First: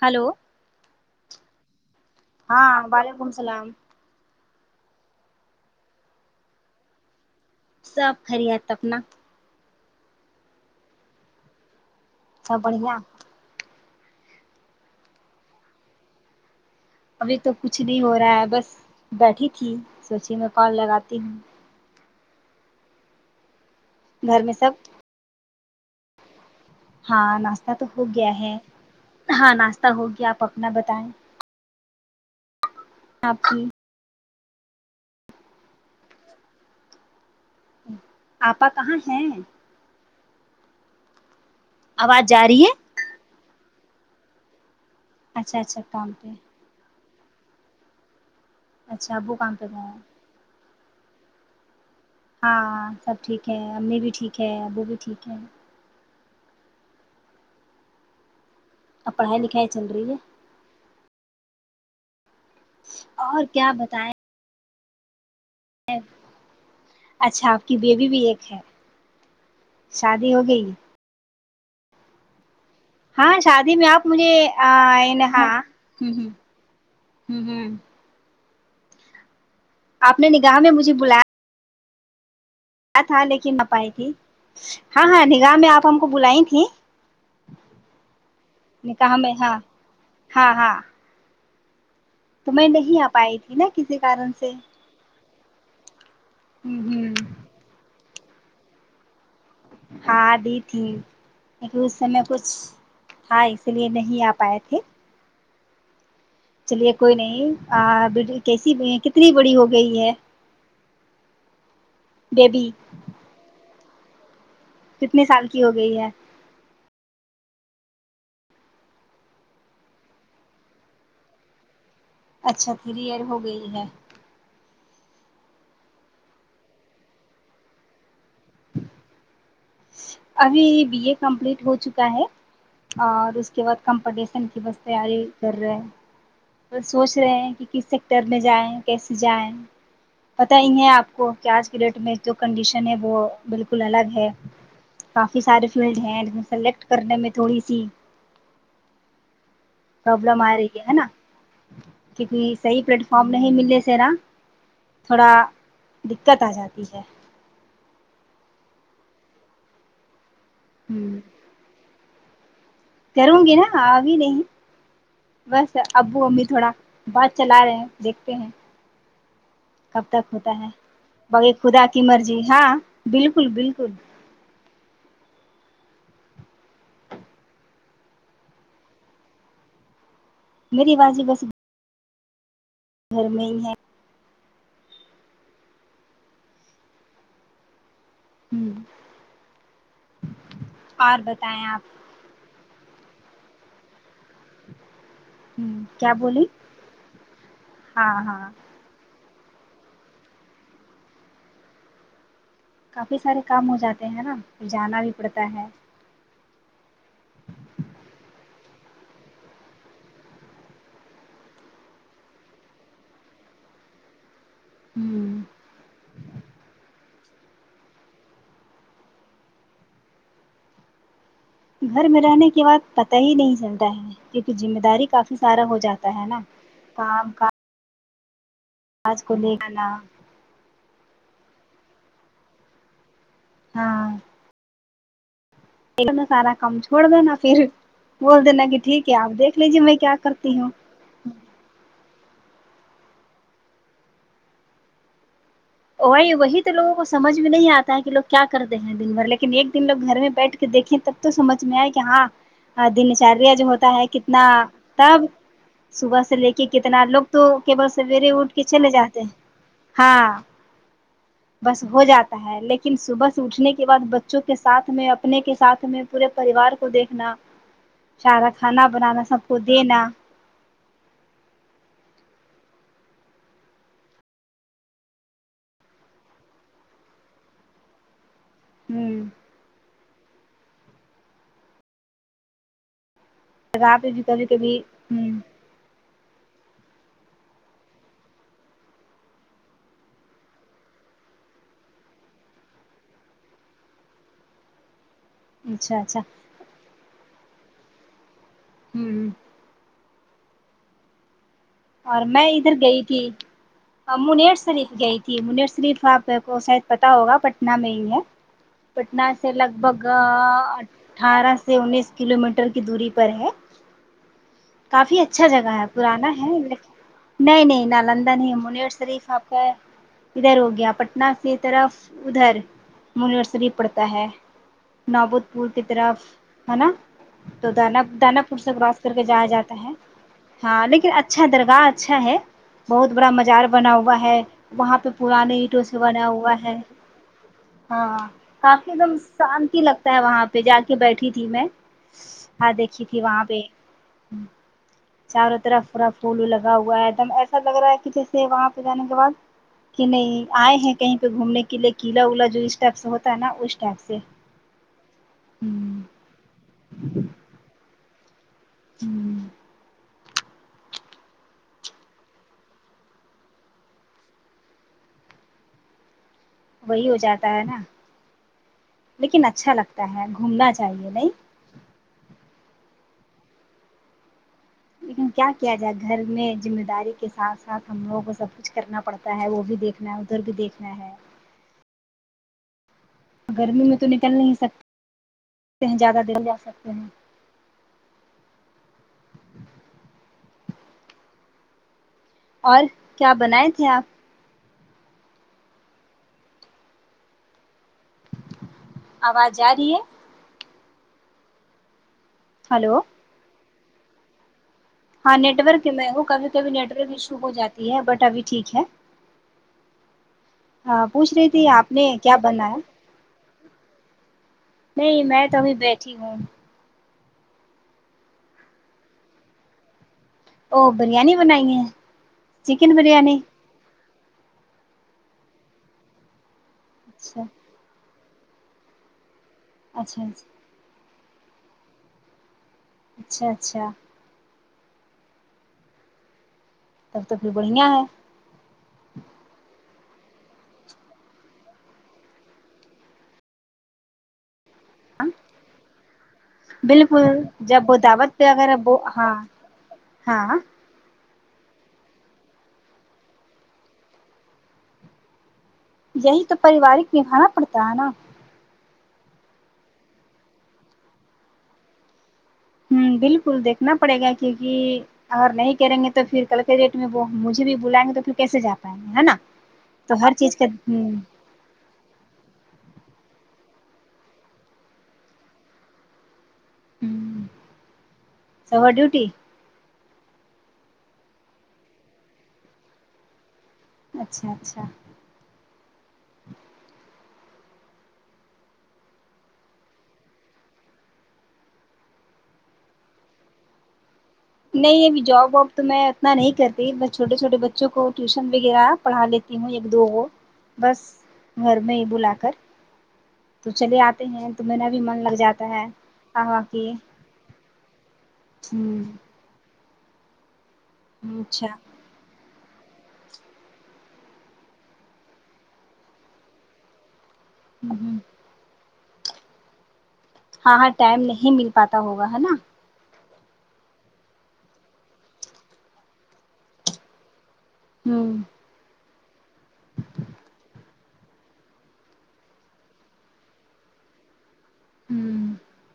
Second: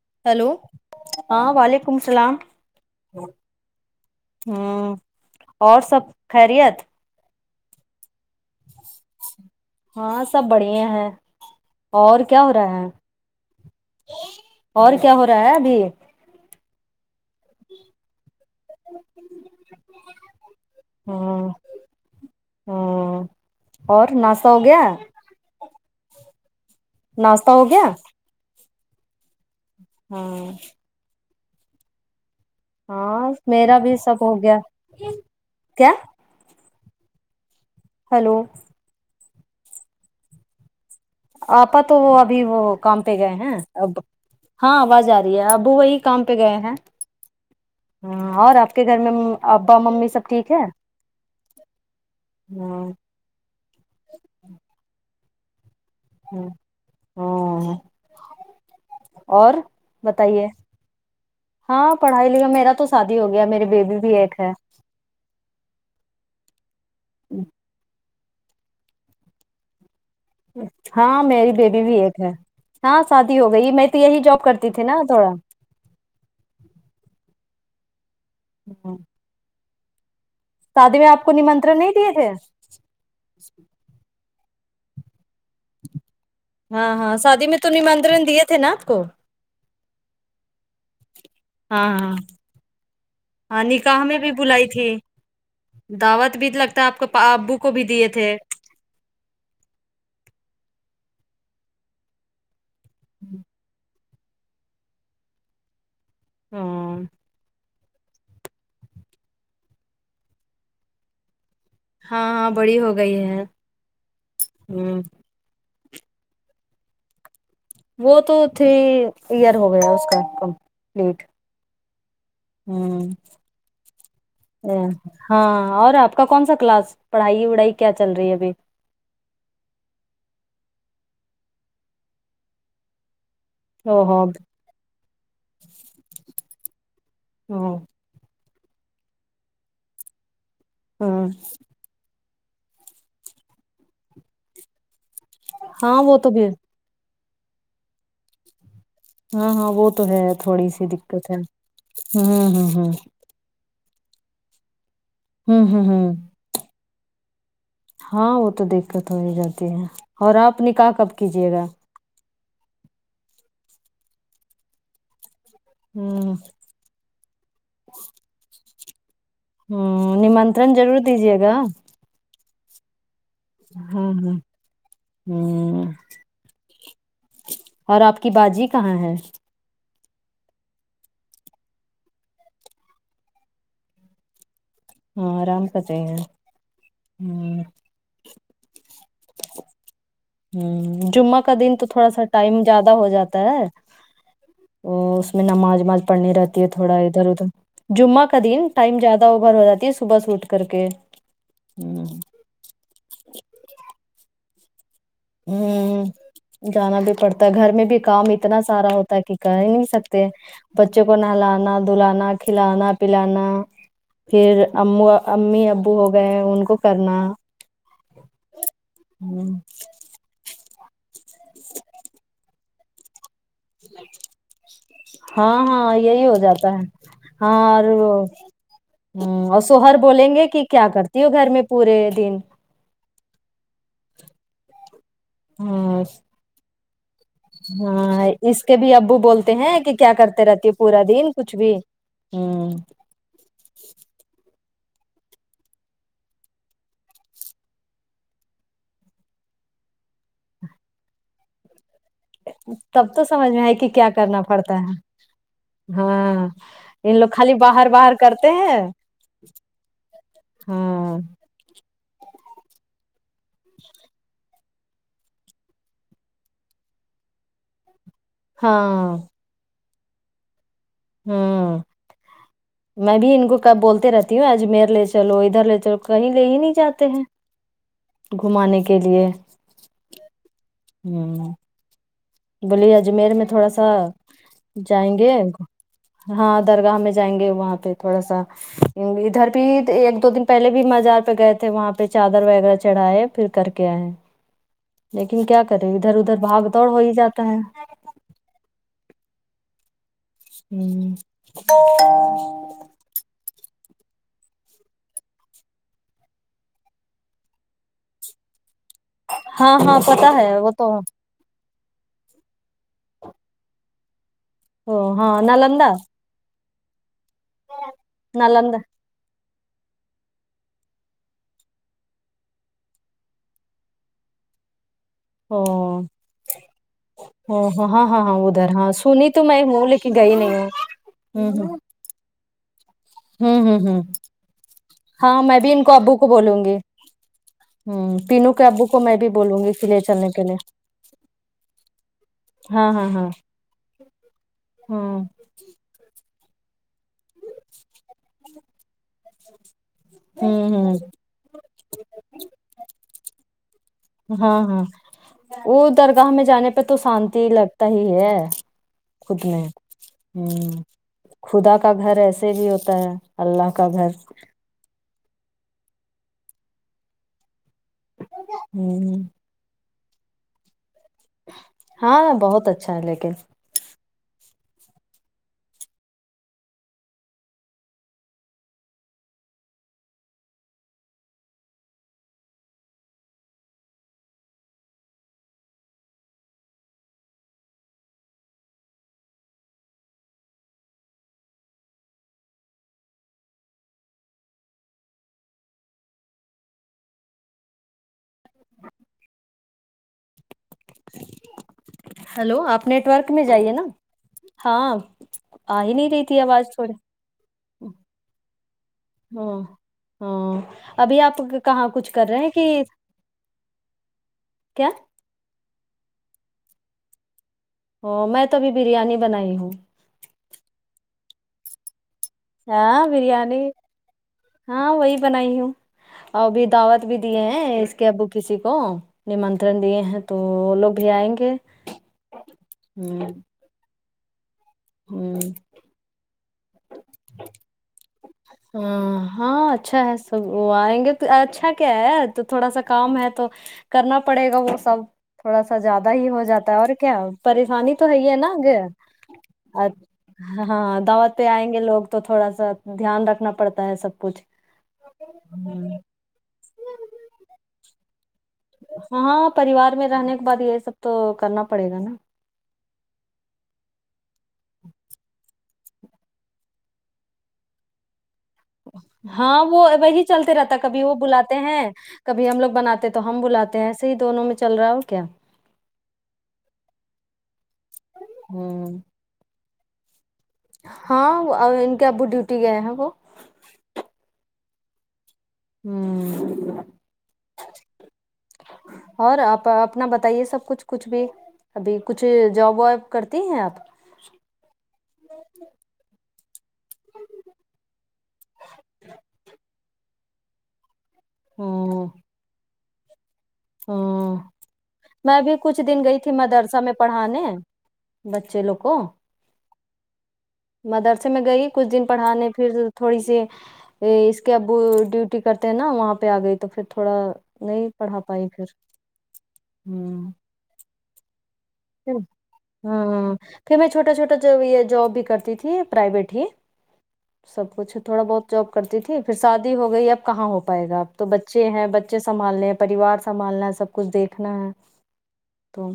hello hello ہاں وعلیکم السلام ہاں وعلیکم السلام ہوں اور سب خیریت سب خیریت اپنا ہاں سب بڑے ہیں اور کیا ہو سب رہا ہے بڑھیا اور کیا ہو رہا ہے ابھی یہ ابھی تو کچھ نہیں ہو رہا ہے بس بیٹھی تھی سوچی میں کال لگاتی ہوں ہ اور گھر ناسا میں ہو سب گیا ہاں ناشتہ تو ہو گیا ہے ہاں ناشتہ ہو گیا آپ ہاں اپنا بتائیں ہاں آپ کی میرا بھی سب ہو گیا کیا ہیلو آپا کہاں ہیں آپا تو وہ آواز ابھی جا رہی ہے وہ کام پہ گئے ہیں اب ہاں آواز آ ابو وہی کام پہ گئے ہیں ہ اور آپ کے گھر اچھا مم ابو کام پہ ابا گئے ممی سب ٹھیک ہے ہاں سب ٹھیک ہے امی بھی ٹھیک ہے ابو بھی ٹھیک ہے ہوں اب پڑھائی اور لکھائی چل رہی ہے بتائیے ہاں پڑھائی لی میرا تو سادی ہو اور گیا میری کیا بیبی بتائیں بھی ایک ہے اچھا آپ کی بیبی بھی ایک ہے شادی ہو گئی ہاں میری بیبی بھی ایک ہے ہاں سادی ہو گئی میں تو یہی جاب کرتی تھی نا تھوڑا ہوںہوں ہ ہ ہ [inaudible] آپ نے نگاہ میں مجھے سادی میں آپ کو بلایا نمنترا نہیں دیے تھے تھا لیکن آ پائی تھی ہاں ہاں نکاح میں آپ ہم کو بلاے ت ہاں ہاں سادی میں تو نمنترن دیے تھے نا آپ کو نکاح میں ہاں ہاں ہاں ہاں ہاں تو میں نہیں آ پائی تھی ہاں نا کسی نکاح میں کارن بھی سے بلائی تھی دعوت بھی ہوں لگتا ہے آپ کو ہوں ابو کو بھی دیے تھے ہاں دی تھی لیکن اس سمے کچھ ہاں اسی لیے نہیں آ پائے تھے چلیے ہاں کوئی نہیں آ اب کیسی کتنی بڑی ہو گئی ہے ہاں ہاں بیبی بڑی ہو گئی ہے ہ کتنے سال کی ہو گئی ہے وہ تو تھری ایئر ہو گیا اس کا کمپلیٹ اچھا تھری ایئر ہو گئی ہے ا ہاں اور آپ کا کون سا کلاس پڑھائی وڑھائی کیا چل رہی ہے ابھی ابھی بی اے کمپلیٹ ہو چکا ہے اور اس کے بعد او ہو کمپٹیشن کی بس تیاری کر رہے ہیں سوچ رہے ہیں کہ ہاں کس سیکٹر میں جائیں کیسے جائیں پتا ہی ہے آپ ہاں کو کہ آج کے ڈیٹ میں جو کنڈیشن ہے وہ بالکل الگ ہے کافی سارے فیلڈ ہاں وہ ہیں تو بھی سلیکٹ کرنے میں تھوڑی سی ہاں ہاں وہ تو ہے پرابلم آ تھوڑی رہی سی نا دقت ہے ہ کیونکہ ہ ہ صحیح پلیٹ فارم نہیں ملنے سے نا تھوڑا ہوں ہوں ہوں دقت آ جاتی ہے ہاں وہ تو دکت ہو ہی جاتی ہے اور آپ نکاح ہ کب کیجیے گا کروں گی نا ابھی نہیں بس ابو ہوں امی تھوڑا بات چلا رہے ہیں دیکھتے ہیں کب ہوں تک ہوتا ہے نمنترن ضرور دیجیے باقی گا خدا کی مرجی ہاں بالک ہوں ہوں ہوں اور آپ کی باجی کہاں ہے میری باجی بس گھر میں ہی ہے ہاں آرام کرتے ہیں ہوں ہ ہ اور جمعہ کا بتائیں دن آپ تو تھوڑا سا ٹائم زیادہ ہو جاتا ہے اس میں ہ نماز وماز کیا پڑھنی بولی رہتی ہے تھوڑا ادھر ادھر ہاں جمعہ کا ہاں دن ٹائم زیادہ اوبھر ہو جاتی ہے صبح سے اٹھ کر کے ہ کافی سارے کام ہو جاتے ہیں نا پھر جانا بھی پڑتا ہے ہ جانا بھی پڑتا ہے گھر میں بھی کام اتنا سارا ہوتا ہے کہ کر ہی نہیں سکتے بچے کو نہلانا دلانا کھلانا پلانا پھر ام ہ امی ابو ہو گئے ان کو کرنا ہوں [inaudible] گھر میں رہنے کی بات پتہ ہی نہیں چلتا ہے کیونکہ ذمہ داری کافی ہاں سارا ہو ہاں جاتا یہی ہے ہو نا جاتا ہے کام ہاں اور ہ کاج کو لے اور جانا سوہر بولیں گے کہ کیا کرتی ہو گھر میں پورے دن ہاں ہوں ان لوگ کہ سارا کام چھوڑ دینا پھر ہاں بول دینا اس کہ کے بھی ٹھیک ہے ابو آپ بولتے دیکھ لیجیے ہیں کہ میں کیا کرتے کرتی رہتی ہے ہوں پورا دن کچھ بھی ہوں وہی وہی تو لوگوں کو سمجھ میں نہیں آتا ہے کہ لوگ کیا کرتے ہیں دن بھر لیکن ایک دن لوگ گھر میں بیٹھ کے دیکھیں تو تو سمجھ میں آئے کہ ہاں تب دن تو سمجھ چریا میں جو کہ ہوتا ہے کیا کرنا کتنا پڑتا ہے کام صبح سے ہاں لے کے کتنا ان لوگ تو خالی باہر کیوال باہر سویرے کرتے اٹ کے چلے جاتے ہیں ہاں ہوں بس ہو جاتا ہے لیکن صبح سے اٹھنے کے بعد بچوں کے ساتھ میں اپنے کے ساتھ میں پورے پریوار کو دیکھنا سارا کھانا ہاں بنانا سب کو دینا ہمم میں بھی ان کو کب بولتے رہتی ہوں اجمیر لے چلو ادھر لے چلو کہیں لے ہی نہیں جاتے ہیں گھمانے کے ہوں لیے ہمم بولے اجمیر می تھوڑاسا جگہ پہ بھی کبھی کبھی جائیں ہ گے ہاں درگاہ میں جائیں گے وہاں پے تھوڑا سا ادھر بھی ایک دو دن پہلے بھی مزار پے گئے تھے وہاں پے چادر وغیرہ چڑھائے پھر کر کے آئے ہے لیکن کیا کریں اچھا ادھر اچھا ادھر بھاگ دوڑ ہو ہی جاتا ہے ہمم ہمم اور میں ادھر گئی تھی منیر شریف گئی تھی منیر شریف آپ کو شاید پتہ ہوگا پٹنہ میں ہی ہے پٹنہ سے لگ ہاں ہاں بھگ آ پتا ہے وہ تو اٹھارہ سے سے انیس کلو میٹر کی دوری پر ہے او کافی ہاں اچھا جگہ ہے نالندہ پرانا ہے لیکن نہیں نہیں نالندن ہی نالندہ منیر شریف آپ ہے ادھر ہو گیا پٹنہ سے طرف ادھر منیر شریف پڑتا ہے نوبود او پور کی طرف ہے نا او تو ہاں دانا ہاں ہاں ہاں دانا پور ادھر سے ہاں کراس کر کے سنی تو جایا میں جاتا ہوں ہے لیکن گئی نہیں ہوں ہاں لیکن اچھا ہوں ہوں درگاہ اچھا ہے بہت بڑا ہوں مزار ہوں بنا ہوں ہوا ہے وہاں پے ہاں پرانے میں بھی ان اینٹوں کو سے ابو کو بنا ہوا بولوں ہے گی ہوں ہاں پینو کے ابو کافی ایک کو دم میں بھی بولوں گی سانتی کہ لے لگتا ہے چلنے کے وہاں لیے پے جا کے بیٹھی تھی میں ہاں دیکھی تھی وہاں پے ہاں چارو ترف فرف پھول لگا ہوا ہے ایک دم ایسا لگ رہا ہے کی جیسے وہاں پے جانے کے بعد کی نہیں ہوں ائے ہیں ہوں کہیں پے گھومنے کے لیے کیلا ویلا جو اسٹپس ہوتا ہے نا اس ٹیپس ہاں ہاں وہ درگاہ میں جانے پے تو شانتی لگتا ہی ہے ہ ہمم ہمم خدا کا گھر ایسے بھی ہوتا ہے الله کا گھر وہی ہو جاتا ہے نا ہوں لیکن اچھا لگتا ہے گھومنا چاہیے نہیں ہاں بہت اچھا ہے لیکن لیکن کیا کیا جائے گھر میں ذمہ داری کے ساتھ ساتھ ہم لوگوں کو سب کچھ کرنا پڑتا تا ہے وہ بھی دیکھنا ہے ادھر بھی دیکھنا ہے گرمی میں تو نکل نہیں سکتے ہیں زیادہ دن جا سکتے ہیں اور کیا بنائے تھے آپ آواز جا رہی ہے ہلو آپ نیٹورک میں جائیے نا ہاں ہاں نیٹ آ ورک ہی میں نہیں ہوں رہی تھی کبھی آواز کبھی نیٹ تھوڑی ورک ایشو ہو جاتی ہے بٹ ابھی ٹھیک ہے ہاں ہاں ہاں ابھی پوچھ آپ رہی تھی کہاں آپ نے کچھ کر کیا رہے ہیں کہ بنایا کیا نہیں میں تو ابھی بیٹھی ہوں او میں تو ابھی بریانی بنائی ہوں او بریانی بنائی ہے ہاں بریانی ہاں وہی بنائی ہوں اور بھی دعوت بھی دیے اچھا ہیں اس کے ابو کسی کو نمنترن دیے ہیں اچھا اچھا تو وہ لوگ بھی آئیں گے اچھا اچھا ہوں تب تو پھر بڑھیا ہے ہ ہاں اچھا ہے سب وہ آئیں گے اچھا کیا ہے تو تھوڑا سا کام ہے تو کرنا پڑے گا وہ سب تھوڑا سا زیادہ ہی ہو جاتا ہے اور کیا بالکل جب پریشانی وہ تو ہے ہی ہے دعوت پہ نا اگر ا وہ ہاں اچھ ہاں دعوت پہ آئیں گے لوگ تو تھوڑا سا دھیان رکھنا پڑتا ہے سب کچھ یہی تو پاریوارک نبھانا پڑتا ہے نا ہاں پریوار میں رہنے کے بعد یہ سب تو کرنا پڑے گا نا ہوں بالکل دیکھنا پڑے گا کیونکہ اگر نہیں کریں گے تو پھر کل کے ریٹ میں وہ مجھے بھی بلائیں گے تو پھر کیسے جا پائیں گے ہے نا ہاں وہ تو وہی ہر چلتے چیز کا رہتا کبھی وہ بلا تے ہیں کبھی ہم لوگ بناتے ہیں تو ہم بلاتے ہیں ایسے ہی دونوں میں چل رہا ہے ہو کیا ہوں ہ ڈیوٹی ہاں ان کے ابو ڈیوٹی گئے ہیں وہ اچھا اچھا ہوں اور آپا اپنا بتائیے سب کچھ بھی ابھی کچھ جاب واب کرتی ہیں آپ نہیں ابھی جاب واب تو میں اتنا نہیں کرتی بس چھوٹے چھوٹے بچوں کو ٹیوشن وغیرہ پڑھا لیتی ہوں ایک دو وہ بس گھر میں ہاں ہی بلا کر تو چلے آتے ہاں ہیں تو میرا بھی من لگ میں بھی جاتا کچھ ہے دن گئی تھی آاں مدرسہ کی میں پڑھانے بچے لوگ کو مدرسے میں اچھا گئی کچھ دن پڑھانے پھر تھوڑی سی اس کے ابو ڈیوٹی کرتے ہیں نا وہاں پہ آ گئی تو پھر تھوڑا نہیں ہوں پڑھا پائی پھر ہوں ہاں ہاں ٹائم نہیں مل پاتا ہوگا ہے نا ہوں پھر میں چھوٹا چھوٹا جو یہ جاب بھی کرتی تھی پرائیویٹ ہی سب کچھ تھوڑا ہوں بہت جپ کرتی تھی پھر شادی ہو گئی اب کہاں ہو پائے گا اپ تو بچے ہیں بچے سنبھالنے ہیں پریوار سنبھالنا ہے سب کچھ دیکھنا ہے تو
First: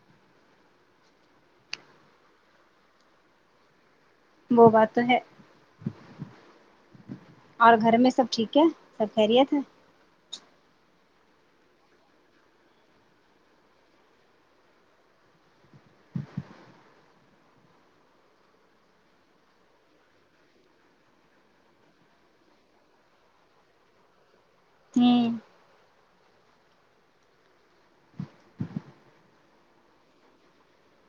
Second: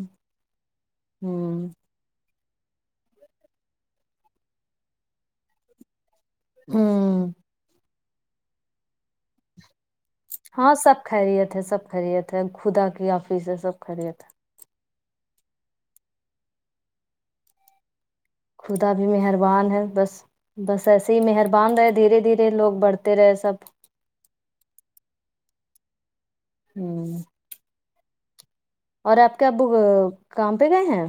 ہوں وہ بات تو ہے ہوں اور گھر میں سب ٹھیک ہے سب خیریت ہے ہاں سب خیریت ہے سب خیریت ہے خدا کی آفیت س ہے سب خیریت ہے خدا بھی مہربان ہے بس بس ایسے ہی مہربان رہے دھیرے دھیرے لوگ بڑھتے رہے سب ہوں ہوں اور آپ کے ابو کام پہ گئے ہیں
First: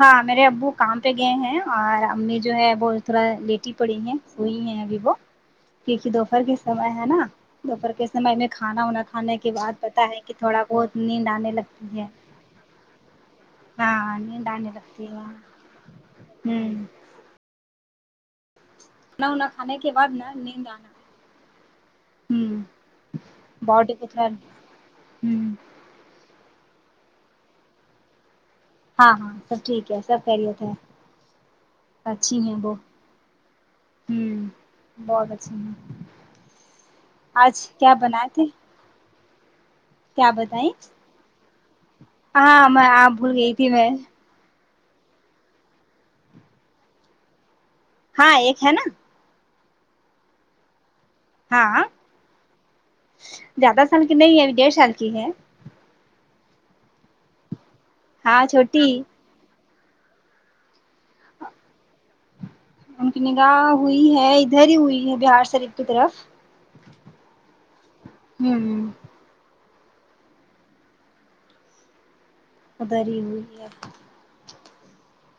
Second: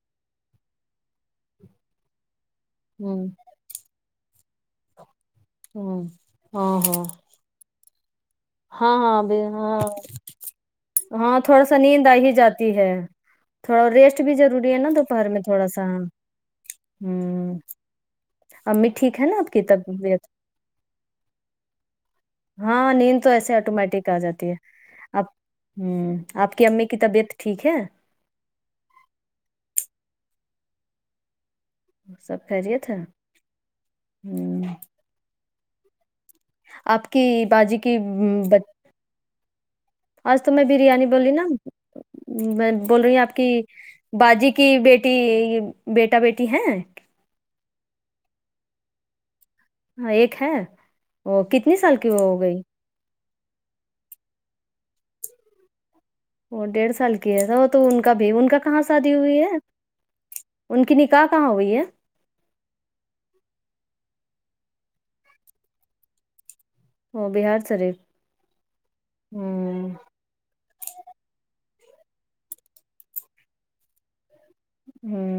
ہاں میرے ابو کام پہ گئے ہیں اور امی جو ہے وہ تھوڑا ہوں لیٹی پڑی ہیں وہی ہے ابھی وہ ہوں کیونکہ دوپہر کے ہاں سمے ہاں ہے نا دوپہر کے سمےمیں ہاں ہاںب ہاں تھوڑا بہت نیند ہاں آنے تھوڑا سا لگتی ہے نیند آ ہی جاتی ہے تھوڑا ریسٹ ہاں بھی نیند آنے ضروری ہے نا لگتی دوپہر ہوں میں تھوڑا سا ہ امی ٹھیک ہے کھانا نا وانا آپ کی کھانے کے بعد طبیعت نا نیند آنا ہوں ہاں نیند تو ایسے باڈی آٹومیٹک کو آ تھوڑا جاتی ہے اب ہوں ہوں آپ کی امی کی طبیعت ٹھیک ہے ہاں ہاں سب ٹھیک ہے سب خیریت ہے اچھی سب ہے وہ خیریت ہوں بہت اچھی ہے آپ کی باجی کی بج کیا آج تو میں بتائیں بریانی بول رہی نا ہاں میں بول آ رہی ہ بھول آپ کی گئی تھی میں باجی کی بیٹی بیٹا بیٹی ہیں ہاں ایک ہے نا ہاں ایک ہے وہ کتنی ہاں سال کی وہ ہو گئی زیادہ سال کی نہیں ہے ابھی ڈیڑھ سال کی ہے وہ ڈیڑھ سال کی ہے وہ تو ان کا بھی ہاں ان کا کہاں چھوٹی سادی ہوئی ہے ان کی نکاح کہاں ہوئی ہے ان کی نکاح ہوئی ہے ادھر ہی ہوئی ہے بہار سریف کی طرف ہ بہار شریف ہوں ہوں ادھر ہی ہوئی ہے ہوں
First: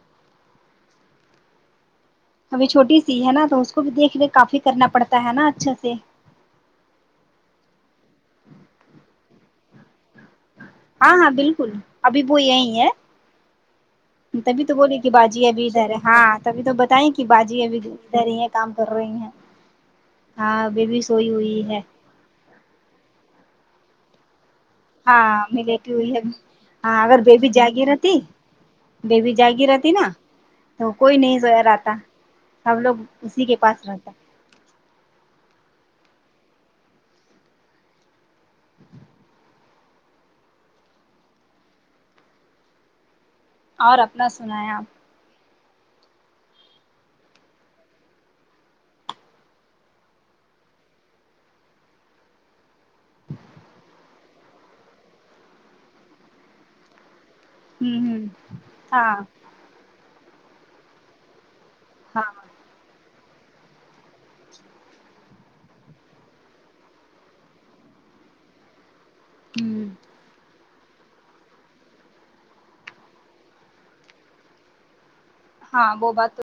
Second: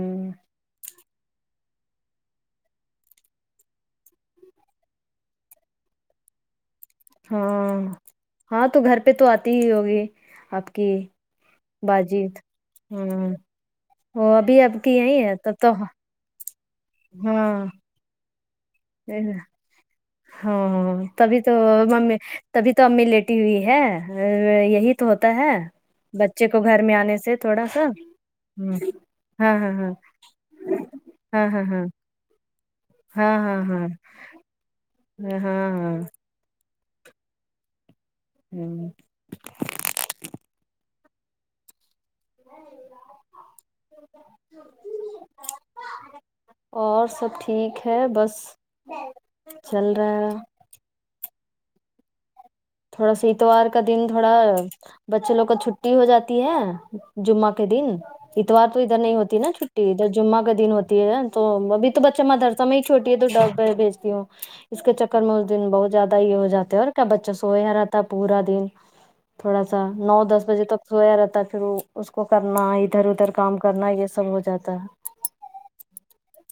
ابھی چھوٹی سی ہے نا تو اس کو بھی دیکھ ریکھ کافی کرنا پڑتا ہے نا اچھا سے ہاں ہاں تو گھر پہ تو آتی ہی ہوگی آپ کی ہاں ہاں بالکل ابھی باجیت وہ یہی ہے ہوں وہ ابھی تبھی تو آپ کی بولیے کہ یہی ہے باجی تب ابھی تو ادھر ہے ہاں تبھی تو بتائیں کہ باجی ابھی ادھر ہی ہے ہاں بیبی ہاں سوئی تبھی تو ہوئی ہے ما می تبھی تو امی لیٹی ہوئی ہے یہی تو ہاں ہوتا ہے امی لیٹی ہوئی ہے بچے کو گھر میں ہاں آنے اگر سے بیبی تھوڑا جاگی سا رہتی ہوں بیبی ہاں جاگی ہاں رہتی ہاں نا تو کوئی نہیں سو ہاں ہاں رہتا سب لوگ ہاں اسی کے ہاں ہاں پاس رہتا ہاں ہاں ہاہ ہوں اور اپنا سناے آپ اور سب ٹھیک ہے بس چل رہا ہے تھوڑا سا اتوار کا دن تھوڑا بچے لوگ کا چھٹی ہو جاتی ہے جمعہ کے دن ہوں ہوں اتوار تو ادھر ہاں نہیں ہوتی نا چھٹی جب جمعہ کا دن ہوتی ہے تو ا بھی تو بچہ ہاں مدرسہ میں ہی چھوٹ تو ڈبے بھیجتی ہوں اس کے چکر میں اس دن بہت زیادہ ہی یہ ہو جاتے ہے اور کیا بچوں سو رہتا پورا دن تھوڑا سا ہوں نو دس بجے تک سویا رہتا ہے پھر وہ اس کو کرنا ادھر ادھر کام کرنا یہ سب ہو جاتا ہے ہاں وہ بات تو